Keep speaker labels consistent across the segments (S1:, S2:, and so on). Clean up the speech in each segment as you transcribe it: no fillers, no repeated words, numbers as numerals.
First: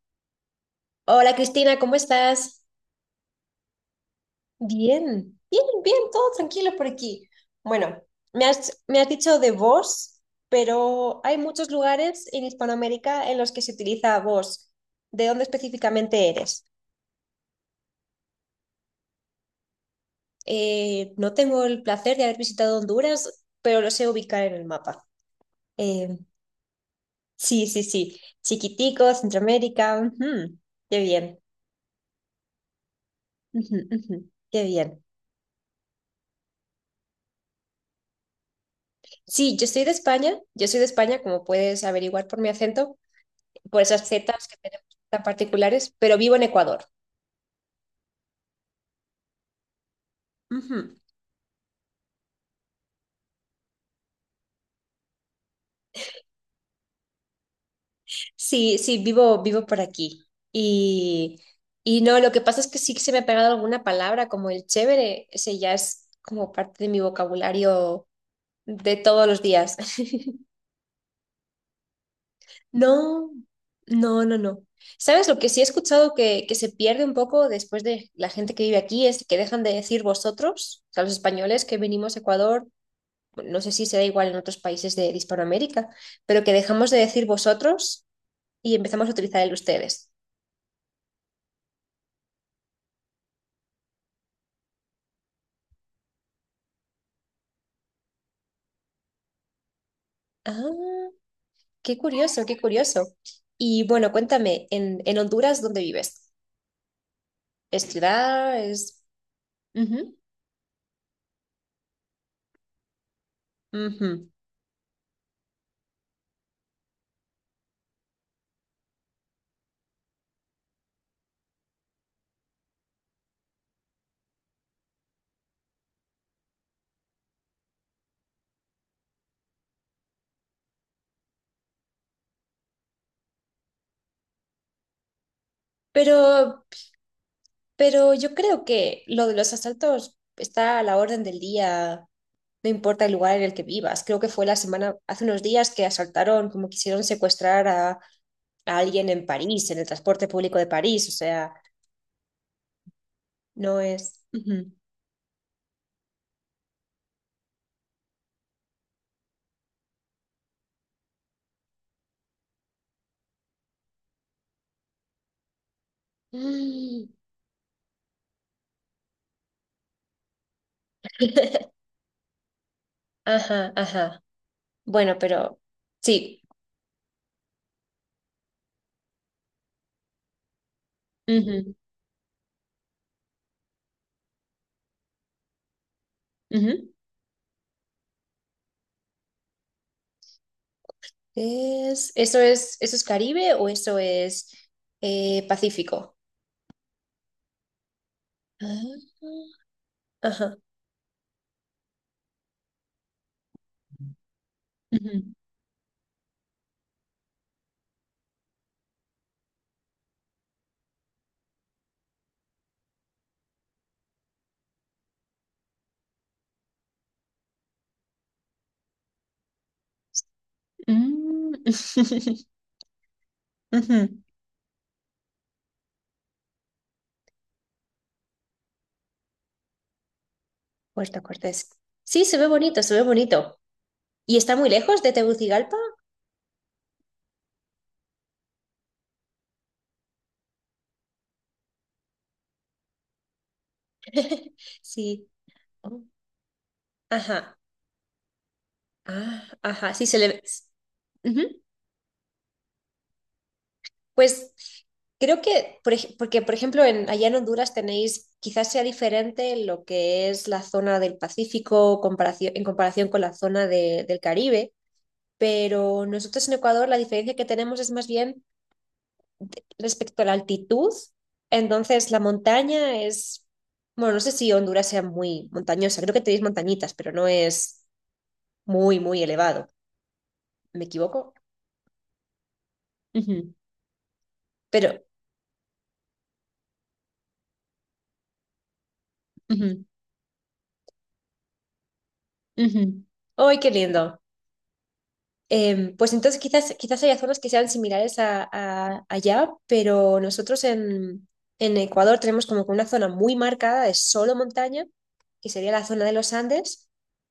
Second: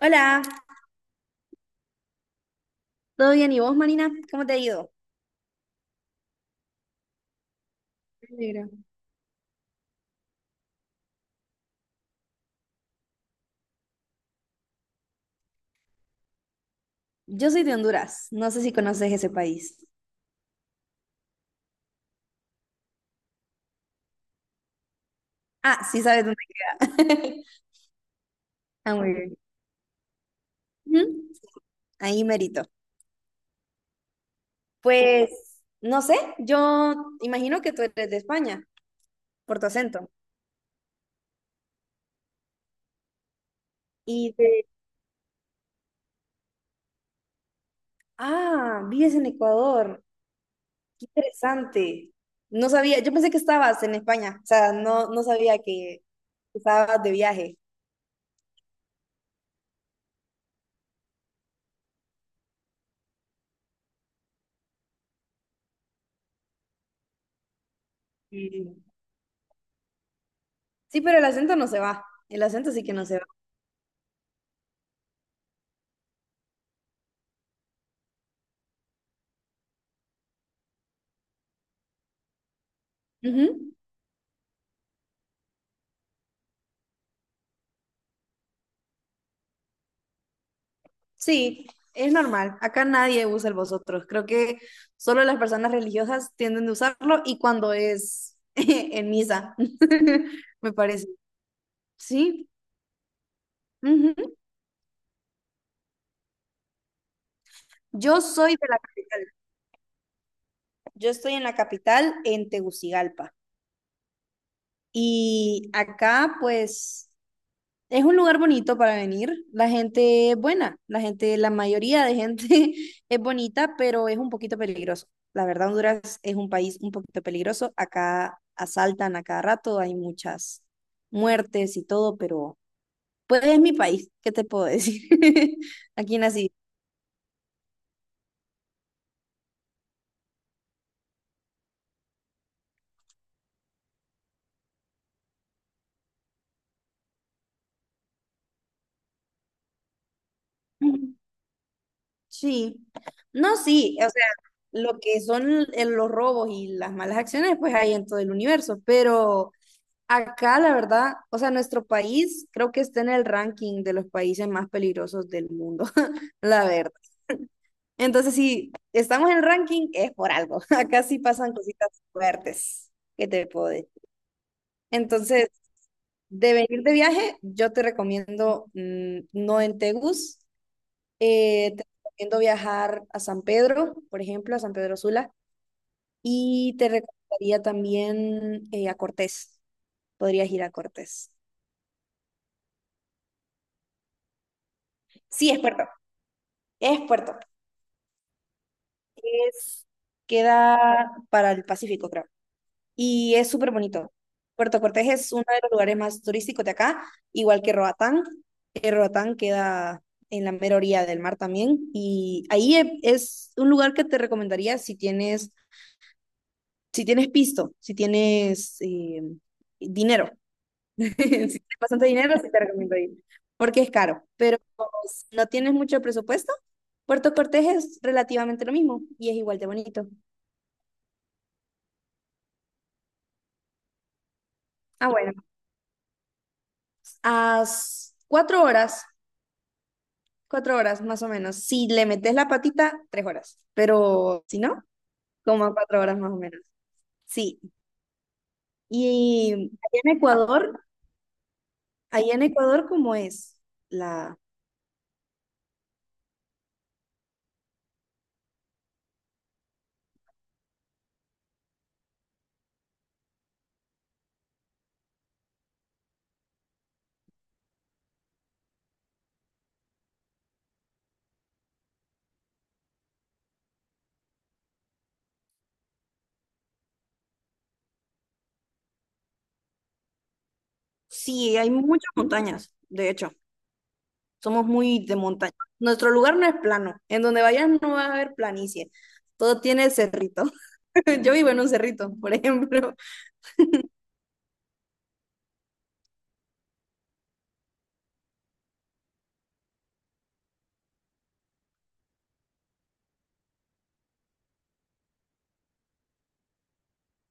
S1: Hola,
S2: Hola Cristina, ¿cómo estás?
S1: ¿todo bien? ¿Y vos, Marina? ¿Cómo te ha ido?
S2: Bien, bien, bien, todo tranquilo por aquí. Bueno,
S1: Me
S2: me
S1: alegra.
S2: has, me has dicho de vos, pero hay muchos lugares en Hispanoamérica en los que se utiliza vos. ¿De dónde específicamente eres?
S1: Yo soy de Honduras, no sé si conoces ese país.
S2: No tengo el placer de haber visitado Honduras, pero lo sé ubicar en el mapa.
S1: Ah, sí
S2: Eh,
S1: sabes dónde.
S2: sí, sí, sí.
S1: Ah, muy
S2: Chiquitico,
S1: bien.
S2: Centroamérica. Ujú. Qué
S1: Ujú,
S2: bien.
S1: ahí merito.
S2: Ujú, ujú. Qué bien.
S1: Pues, no sé, yo imagino que tú eres de España,
S2: Sí,
S1: por tu
S2: yo soy de
S1: acento.
S2: España. Yo soy de España, como puedes averiguar por mi acento. Por esas
S1: Y
S2: zetas que
S1: de...
S2: tenemos tan particulares, pero vivo en Ecuador.
S1: Ah, vives en Ecuador,
S2: Ujú.
S1: qué interesante. No sabía, yo pensé que estabas en España, o sea, no sabía que estabas de viaje.
S2: Sí, sí, vivo por aquí. Y, y no, lo que pasa es que sí que se me ha pegado alguna palabra, como el chévere, ese ya es como parte de mi vocabulario
S1: Sí,
S2: de todos los días.
S1: sí, pero el acento no se va, el acento sí que no se va.
S2: No, no, no, no. ¿Sabes lo que sí he escuchado que se pierde un poco después de la gente que vive aquí es que dejan de decir vosotros, o sea, los españoles que venimos a Ecuador, no sé
S1: Ujú.
S2: si será igual en otros países de Hispanoamérica, pero que dejamos de decir vosotros y empezamos a utilizar el ustedes.
S1: Sí, es normal. Acá nadie usa el vosotros. Creo que solo las personas religiosas tienden a usarlo y cuando es en misa, me
S2: Ah,
S1: parece.
S2: qué curioso,
S1: Sí.
S2: qué curioso. Y bueno,
S1: Ujú.
S2: cuéntame, en Honduras, ¿dónde vives? ¿Es
S1: Yo soy
S2: ciudad?
S1: de la
S2: ¿Es...?
S1: capital.
S2: Ujú,
S1: Yo estoy en la capital, en Tegucigalpa.
S2: ujú.
S1: Y acá, pues, es un lugar bonito para venir. La gente es buena, la gente, la mayoría de gente es bonita, pero es un poquito peligroso. La verdad, Honduras es un país un poquito peligroso. Acá asaltan a cada rato, hay muchas muertes y todo, pero pues es mi país, ¿qué te puedo decir? Aquí nací.
S2: Pero, pero yo creo que lo de los asaltos está a la orden del día, no importa el lugar en el que vivas. Creo que fue la semana, hace unos días que asaltaron, como quisieron secuestrar a alguien en París, en el transporte público de París. O
S1: Ujú.
S2: sea,
S1: Sí. No,
S2: no
S1: sí, o sea,
S2: es. Ujú.
S1: lo que son el- los robos y las malas acciones, pues hay en todo el universo, pero acá, la verdad, o sea, nuestro país creo que está en el ranking de los países más peligrosos del mundo, la verdad.
S2: Mm.
S1: Entonces, si estamos en el ranking, es por algo. Acá sí pasan cositas fuertes que te puedo
S2: Ajá,
S1: decir.
S2: ajá. Bueno,
S1: Entonces,
S2: pero sí.
S1: de venir de viaje, yo te recomiendo no en Tegus,
S2: Ujú,
S1: te recomiendo viajar a San Pedro, por ejemplo, a San Pedro Sula, y te
S2: ujú.
S1: recomendaría también a Cortés. Podrías ir a Cortés.
S2: ¿Eso es Caribe o eso es
S1: Sí, es puerto.
S2: Pacífico?
S1: Es puerto.
S2: Ah,
S1: Es,
S2: ajá.
S1: queda para el Pacífico, creo. Y es súper bonito. Puerto Cortés es
S2: Ujú.
S1: uno de los lugares más turísticos de acá, igual que Roatán. Que Roatán queda en la mera orilla del mar también. Y ahí es un lugar que te recomendaría si tienes, si tienes pisto, si tienes dinero. Si
S2: Mm.
S1: tienes bastante dinero, sí te recomiendo ir, porque es
S2: Ujú.
S1: caro. Pero si no tienes mucho presupuesto, Puerto Cortés es relativamente lo mismo y es igual de bonito.
S2: Puerto Cortés. Sí, se ve bonito, se ve bonito. ¿Y está muy lejos
S1: Ah,
S2: de
S1: bueno.
S2: Tegucigalpa?
S1: a s- cuatro horas, cuatro horas más o menos. Si le metes la patita, tres horas. Pero si no,
S2: Sí.
S1: como a cuatro
S2: Oh,
S1: horas más o menos.
S2: ajá.
S1: Sí.
S2: Ah,
S1: Y
S2: ajá. Sí, se le ve. Ujú.
S1: Allá en Ecuador, ¿cómo es la...
S2: Pues creo que, porque por ejemplo, allá en Honduras tenéis, quizás sea diferente lo que es la zona del Pacífico comparación, en comparación con la zona del Caribe, pero nosotros en Ecuador la diferencia que tenemos es más bien respecto a la altitud. Entonces, la montaña es, bueno, no sé si Honduras sea muy montañosa, creo que tenéis montañitas, pero no es muy, muy elevado. ¿Me equivoco?
S1: Sí, hay muchas montañas, de hecho,
S2: Ujú.
S1: somos
S2: Pero,
S1: muy de montaña. Nuestro lugar no es plano. En donde vayas no vas a ver planicie. Todo
S2: ujú,
S1: tiene cerrito. Yo vivo en un cerrito, por ejemplo.
S2: ujú. ¡Ay, qué lindo! Pues entonces quizás, quizás haya zonas que sean similares allá, pero nosotros en Ecuador tenemos como que una zona muy marcada de solo montaña, que sería la zona de los Andes,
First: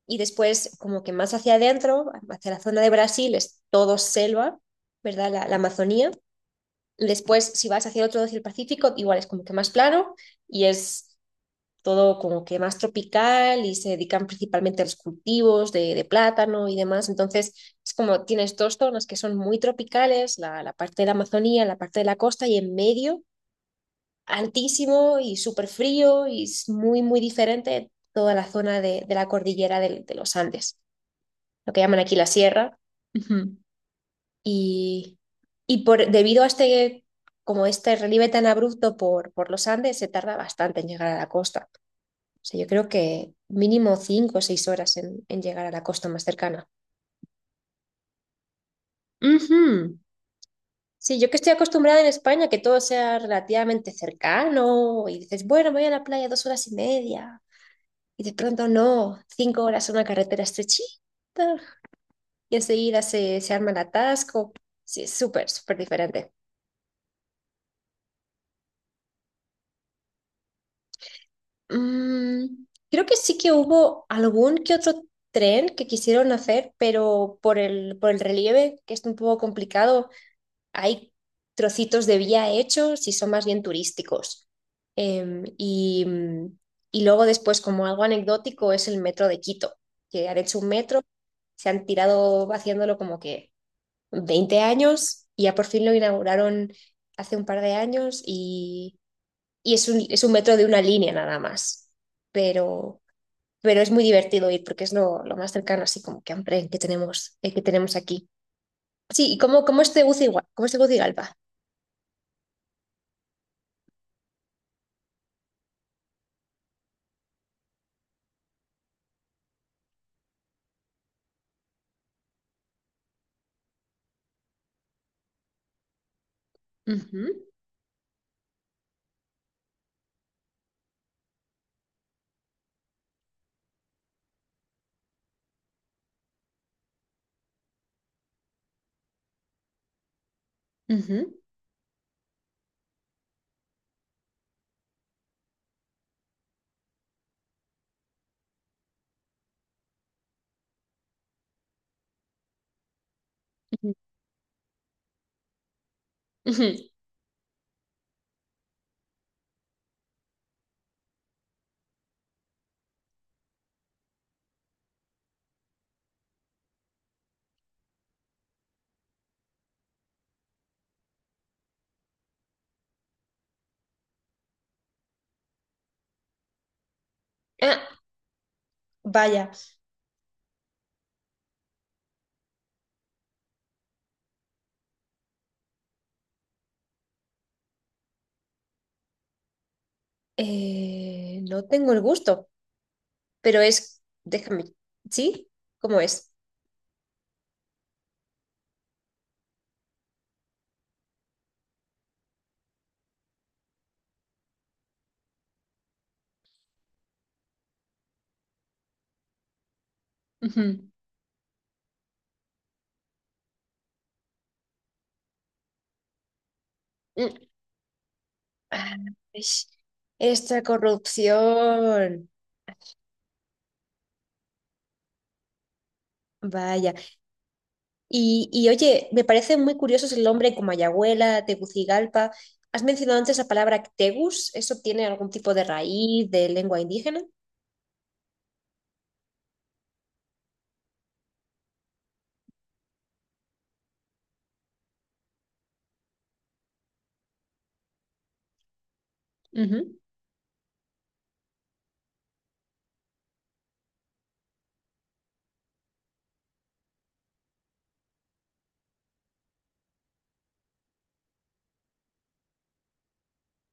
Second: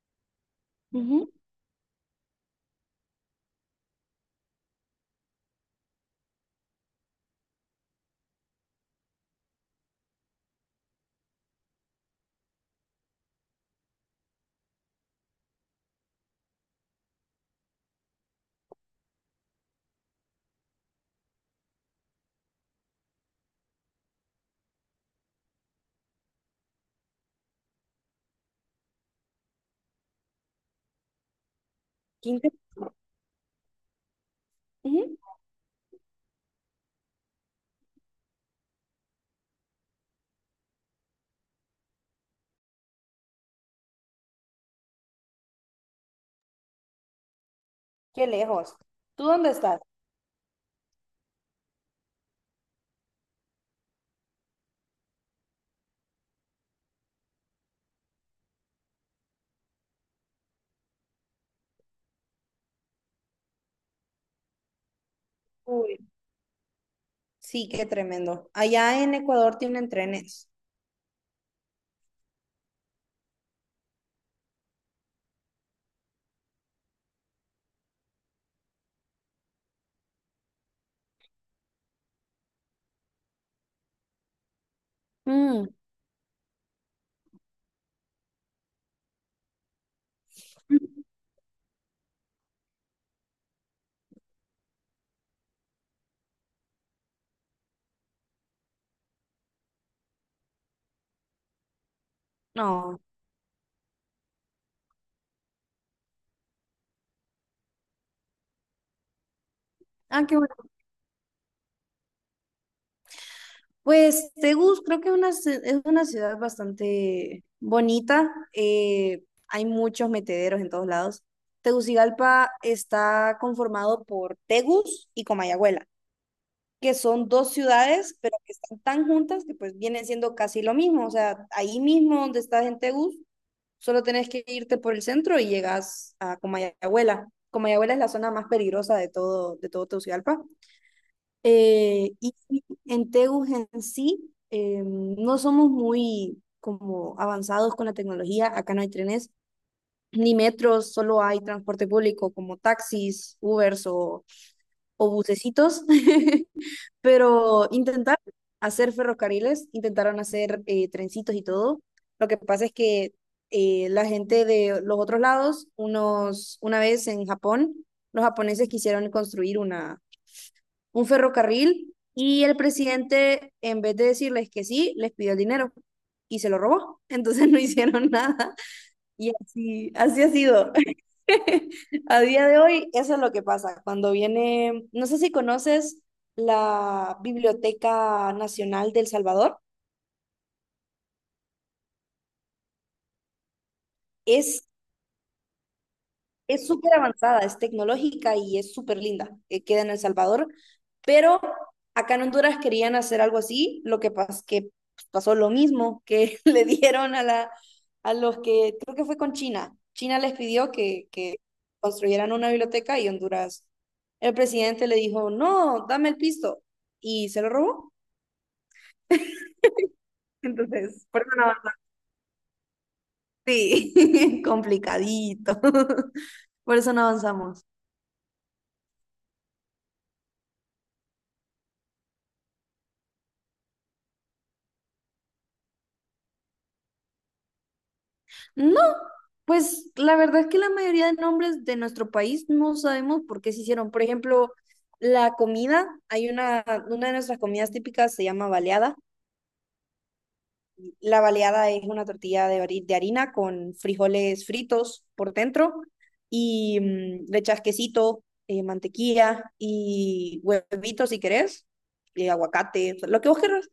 S2: y después como que
S1: Ujú.
S2: más hacia adentro, hacia la zona de Brasil, es todo selva, ¿verdad? La Amazonía. Después, si vas hacia el otro, hacia el Pacífico, igual es como que más plano y es todo como que más tropical y se dedican principalmente a los cultivos de plátano y demás. Entonces, es como tienes dos zonas que son muy tropicales, la parte de la Amazonía, la parte de la costa y en medio, altísimo y súper frío y es muy, muy diferente toda la zona de la cordillera los Andes, lo que llaman aquí la
S1: Qué inter-
S2: sierra. Ujú.
S1: ujú.
S2: Y, y debido a este, como este relieve tan abrupto por los Andes, se tarda bastante en llegar a la costa. O sea, yo creo que mínimo 5 o 6 horas en llegar a la costa más cercana.
S1: Qué lejos. ¿Tú dónde estás?
S2: Ujú. Sí, yo que estoy acostumbrada en España que todo sea relativamente cercano y dices, bueno, me voy a la playa 2 horas y media y de pronto no, 5 horas en una carretera estrechita y enseguida se arma el atasco. Sí, es súper, súper
S1: Uy.
S2: diferente.
S1: Sí, qué tremendo. Allá en Ecuador tienen trenes.
S2: Mm, Creo que sí que hubo algún que otro tren que quisieron hacer, pero por el relieve, que es un poco complicado, hay trocitos de vía hechos y son más bien turísticos. Em,
S1: Mm,
S2: y, mm, y luego después, como algo anecdótico, es el metro de Quito, que han hecho un metro, se han tirado haciéndolo como que 20 años y ya por fin lo inauguraron hace un par de años y es un metro de una línea nada más.
S1: no.
S2: Pero, pero es muy divertido ir porque es lo más cercano así como que hambre que tenemos aquí. Sí, ¿y cómo es
S1: Ah, qué
S2: Tegucigalpa?
S1: bueno.
S2: ¿Cómo es Tegucigalpa?
S1: Pues Tegus creo que es una ciudad bastante bonita. Hay muchos metederos en todos lados. Tegucigalpa está conformado por Tegus y Comayagüela, que son
S2: Ujú.
S1: dos ciudades, pero que están tan juntas que pues vienen siendo casi lo mismo. O sea, ahí mismo donde estás en Tegus, solo tenés que irte por el centro y llegas a Comayagüela. Comayagüela es la zona más peligrosa de todo Tegucigalpa.
S2: Ujú,
S1: Y sí, en Tegus en sí, no somos muy como avanzados con la tecnología. Acá no hay trenes ni metros, solo hay transporte público como taxis, Ubers
S2: ujú,
S1: o bucecitos.
S2: ujú.
S1: Pero intentaron hacer ferrocarriles, intentaron hacer trencitos y todo. Lo que pasa es que la gente de los otros lados, unos, una vez en Japón, los japoneses quisieron construir una, un ferrocarril y el presidente, en vez de decirles que sí, les pidió el dinero y se lo robó. Entonces no
S2: Ah,
S1: hicieron nada. Y
S2: vaya,
S1: así, así ha sido. A día de hoy, eso es lo que pasa. Cuando viene, no sé si conoces la Biblioteca Nacional del Salvador,
S2: no tengo el gusto, pero
S1: es
S2: déjame, ¿sí? ¿Cómo es?
S1: es súper avanzada, es tecnológica y es súper linda. Queda en El Salvador, pero acá en Honduras querían hacer algo así, lo que, pas que pasó lo mismo que le dieron a, la, a los que, creo que fue con China. China les pidió
S2: Ujú.
S1: que construyeran una biblioteca y Honduras, el presidente le dijo, no, dame el pisto. Y
S2: Mm,
S1: se lo robó.
S2: ah, ish. Esta
S1: Entonces, por eso no avanzamos.
S2: corrupción.
S1: Sí, complicadito. Por
S2: Vaya.
S1: eso no avanzamos.
S2: Y, oye, me parecen muy curiosos el nombre como Ayahuela, Tegucigalpa. ¿Has mencionado antes la palabra Tegus? ¿Eso tiene algún tipo de raíz de lengua indígena?
S1: No, pues la verdad es que la mayoría de nombres de nuestro país no sabemos por qué se hicieron. Por ejemplo, la comida, hay una de nuestras comidas típicas se llama baleada.
S2: Ujú.
S1: La baleada es una tortilla de, de harina con frijoles fritos por dentro y le echas quesito, mantequilla y huevitos si querés, y aguacate, o sea, lo que vos querrás.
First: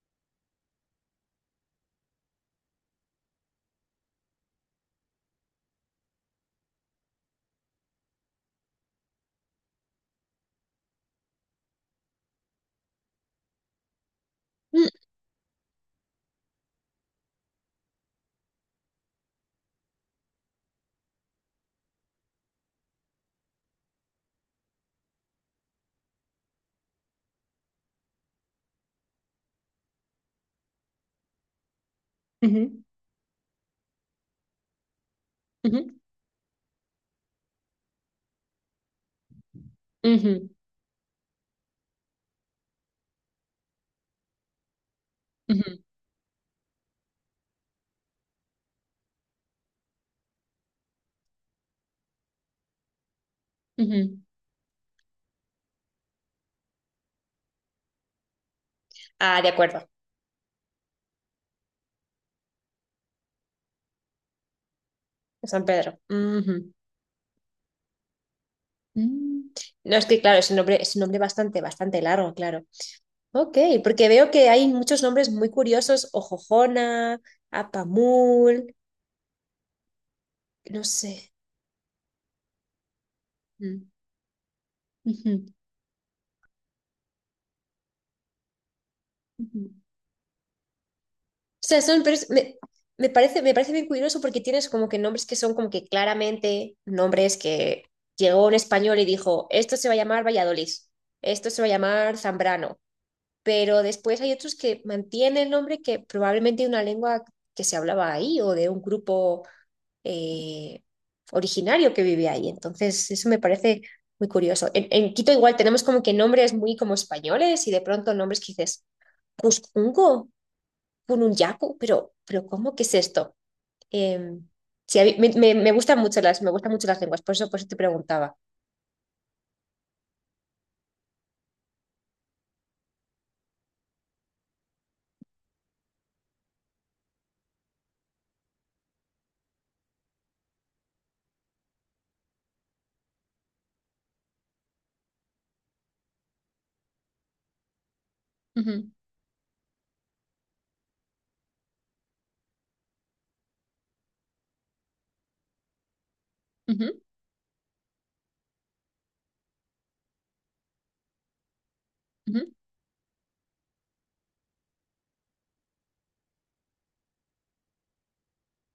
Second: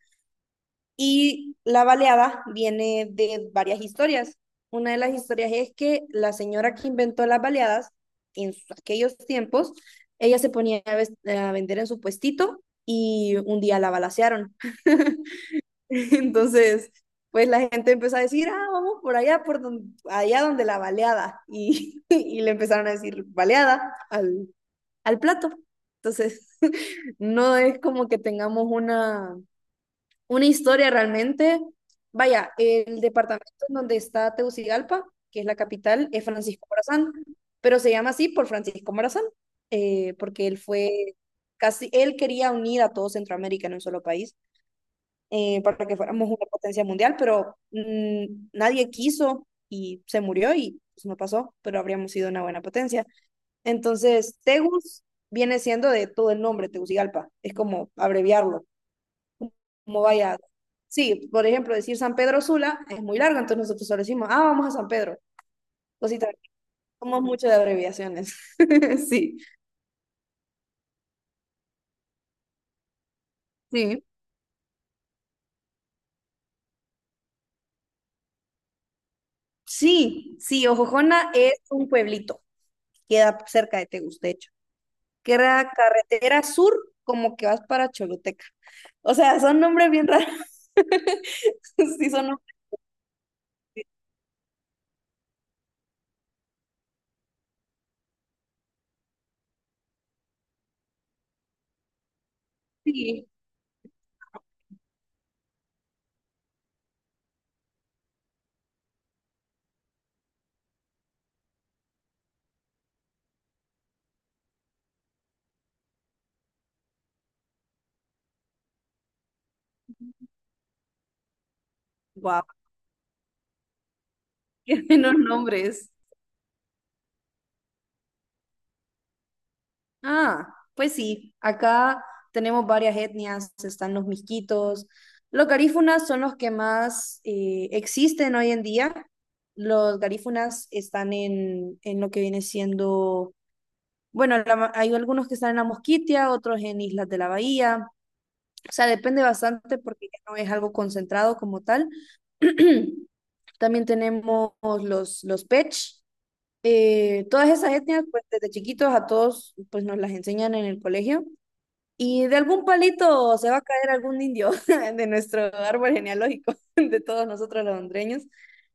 S1: Y la baleada viene de varias historias. Una de las historias es que la señora que inventó las baleadas aquellos tiempos, ella se ponía a, a vender en su puestito y un día la balacearon.
S2: Mm.
S1: Entonces, pues la gente empezó a decir, ah, vamos por allá, por donde, allá donde la baleada. Y, y le empezaron a decir baleada al, al plato. Entonces, no es como que tengamos una historia realmente. Vaya,
S2: Ujú,
S1: el departamento en donde está Tegucigalpa, que es la
S2: ujú,
S1: capital, es Francisco Morazán, pero se llama así por Francisco Morazán, porque
S2: ujú,
S1: él fue casi, él quería unir a todo Centroamérica en un solo país
S2: ujú,
S1: para que fuéramos una potencia mundial, pero nadie quiso y se murió y pues, no pasó, pero habríamos sido una buena potencia.
S2: ujú.
S1: Entonces, Tegus viene siendo de todo el nombre, Tegucigalpa, es como abreviarlo.
S2: Ah, de acuerdo.
S1: Cómo vaya. Sí, por ejemplo, decir San Pedro Sula es muy largo, entonces nosotros solo decimos, ah, vamos a San Pedro.
S2: De San Pedro.
S1: Cosita,
S2: Ujú.
S1: somos mucho de abreviaciones. Sí,
S2: Mm. No, es que claro, es un nombre bastante, bastante largo, claro. Ok,
S1: sí.
S2: porque veo que hay muchos nombres muy curiosos, Ojojona, Apamul,
S1: Sí, sí,
S2: no
S1: Ojojona
S2: sé.
S1: es un pueblito, queda cerca de
S2: Mm.
S1: Tegustecho.
S2: Ujú,
S1: Queda carretera sur, como que vas para Choluteca. O sea, son
S2: ujú.
S1: nombres bien raros.
S2: O sea,
S1: Sí,
S2: pero
S1: son nombres.
S2: me parece bien curioso porque tienes como que nombres que son como que claramente nombres que llegó un español y dijo, esto se va a llamar Valladolid, esto se va a llamar Zambrano,
S1: Sí,
S2: pero después hay otros que mantienen el nombre que probablemente de una lengua que se hablaba ahí o de un grupo eh, originario que vive ahí. Entonces, eso me parece muy curioso. En Quito igual tenemos como que nombres muy como españoles y de pronto nombres que dices, Cuscungo, Pununyaku, pero
S1: wow,
S2: ¿cómo que es esto? Eh,
S1: qué
S2: sí, a
S1: buenos
S2: mí- me- me
S1: nombres.
S2: gustan mucho las, me gustan mucho las lenguas, por eso te preguntaba.
S1: Ah, pues sí, acá tenemos varias etnias, están los miskitos. Los garífunas son los que más existen hoy en día. Los garífunas están en lo que viene siendo, bueno, hay algunos que están en la Mosquitia, otros en Islas de la Bahía, o sea, depende bastante porque ya no es algo concentrado como tal. También tenemos los Pech,
S2: Ujú,
S1: todas esas etnias, pues desde chiquitos a todos, pues nos las enseñan en el colegio y de
S2: ujú,
S1: algún palito se va a caer algún indio de nuestro árbol genealógico, de todos nosotros los hondureños.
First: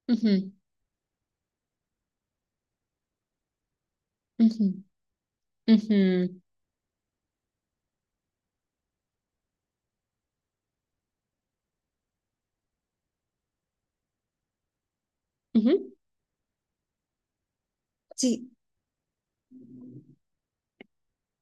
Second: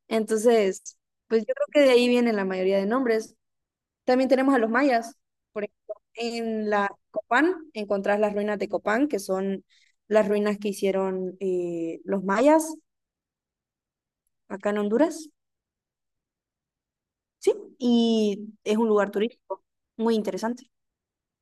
S2: ujú,
S1: Entonces, pues yo creo que de ahí vienen la mayoría de nombres. También tenemos a los
S2: ujú,
S1: mayas. Por ejemplo,
S2: ujú,
S1: en la Copán encontrás las ruinas de Copán, que son las ruinas que hicieron los mayas acá en Honduras.
S2: ujú.
S1: Sí,
S2: Sí.
S1: y es un lugar turístico muy interesante.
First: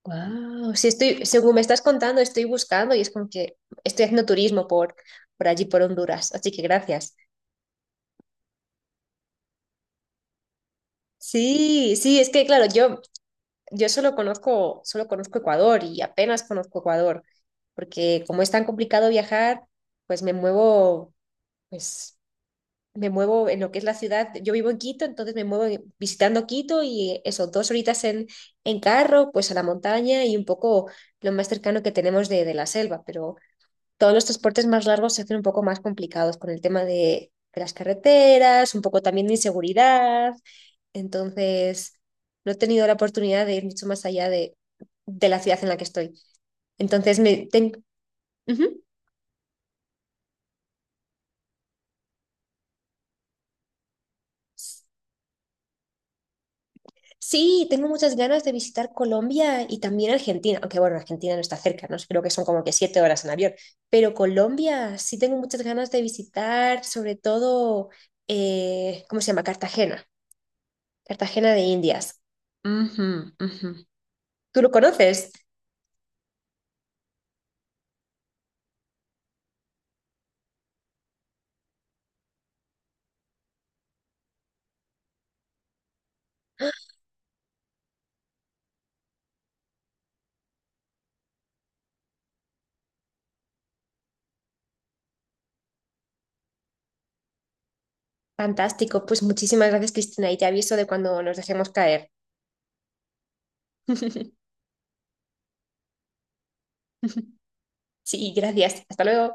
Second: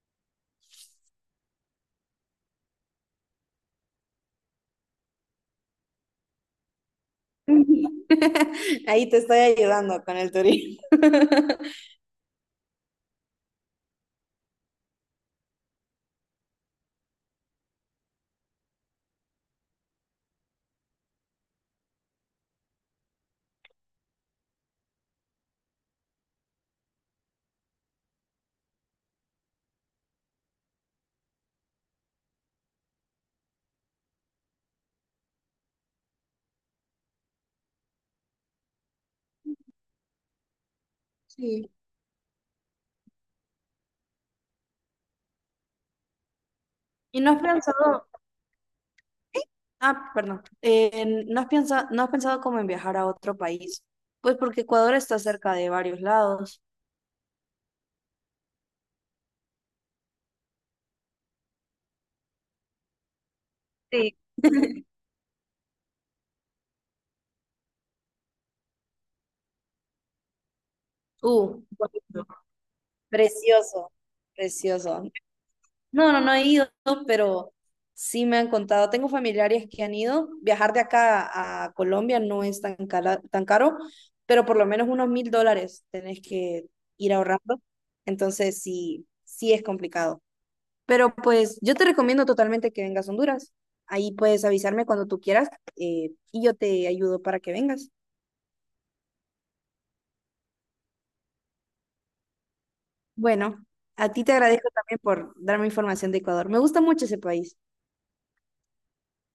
S2: Wow, sí estoy, según me estás contando, estoy buscando y es como que estoy haciendo turismo por allí, por Honduras, así que gracias.
S1: Ahí te estoy ayudando con el turismo.
S2: Sí, sí, es que claro, yo solo conozco Ecuador y apenas conozco Ecuador, porque como es tan complicado viajar, pues me muevo, pues me muevo en lo que es la ciudad. Yo vivo en Quito, entonces me muevo visitando Quito y eso, 2 horitas en carro, pues a la montaña y un poco lo más cercano que tenemos de la selva, pero todos los transportes más largos se hacen un poco más complicados con el tema de las carreteras, un poco también de inseguridad.
S1: Sí.
S2: Entonces, no he tenido la oportunidad de ir mucho más allá de la ciudad en la que estoy. Entonces,
S1: ¿Y no has
S2: me ten-
S1: pensado,
S2: Ujú.
S1: ah, perdón, no has pensado, no has pensado como en viajar a otro país? Pues porque Ecuador está cerca de varios lados.
S2: Sí, tengo muchas ganas de visitar Colombia y también Argentina, aunque bueno, Argentina no está cerca, ¿no? Creo que son como que 7 horas en avión, pero
S1: Sí,
S2: Colombia sí tengo muchas ganas de visitar, sobre todo, ¿cómo se llama? Cartagena, Cartagena
S1: uh,
S2: de Indias.
S1: bonito.
S2: Ujú, ujú.
S1: Precioso,
S2: ¿Tú lo
S1: precioso.
S2: conoces?
S1: No, no, no he ido, pero sí me han contado. Tengo familiares que han ido. Viajar de acá a Colombia no es tan caro, pero por lo menos unos $1,000 tenés que ir ahorrando. Entonces sí, sí es complicado. Pero pues yo te recomiendo totalmente que vengas a Honduras. Ahí puedes avisarme cuando tú quieras y yo te ayudo para que vengas.
S2: Fantástico. Pues muchísimas gracias, Cristina, y te aviso de cuando nos dejemos caer.
S1: Bueno, a ti te agradezco también por darme información de Ecuador. Me gusta mucho ese país.
S2: Sí, gracias. Hasta luego.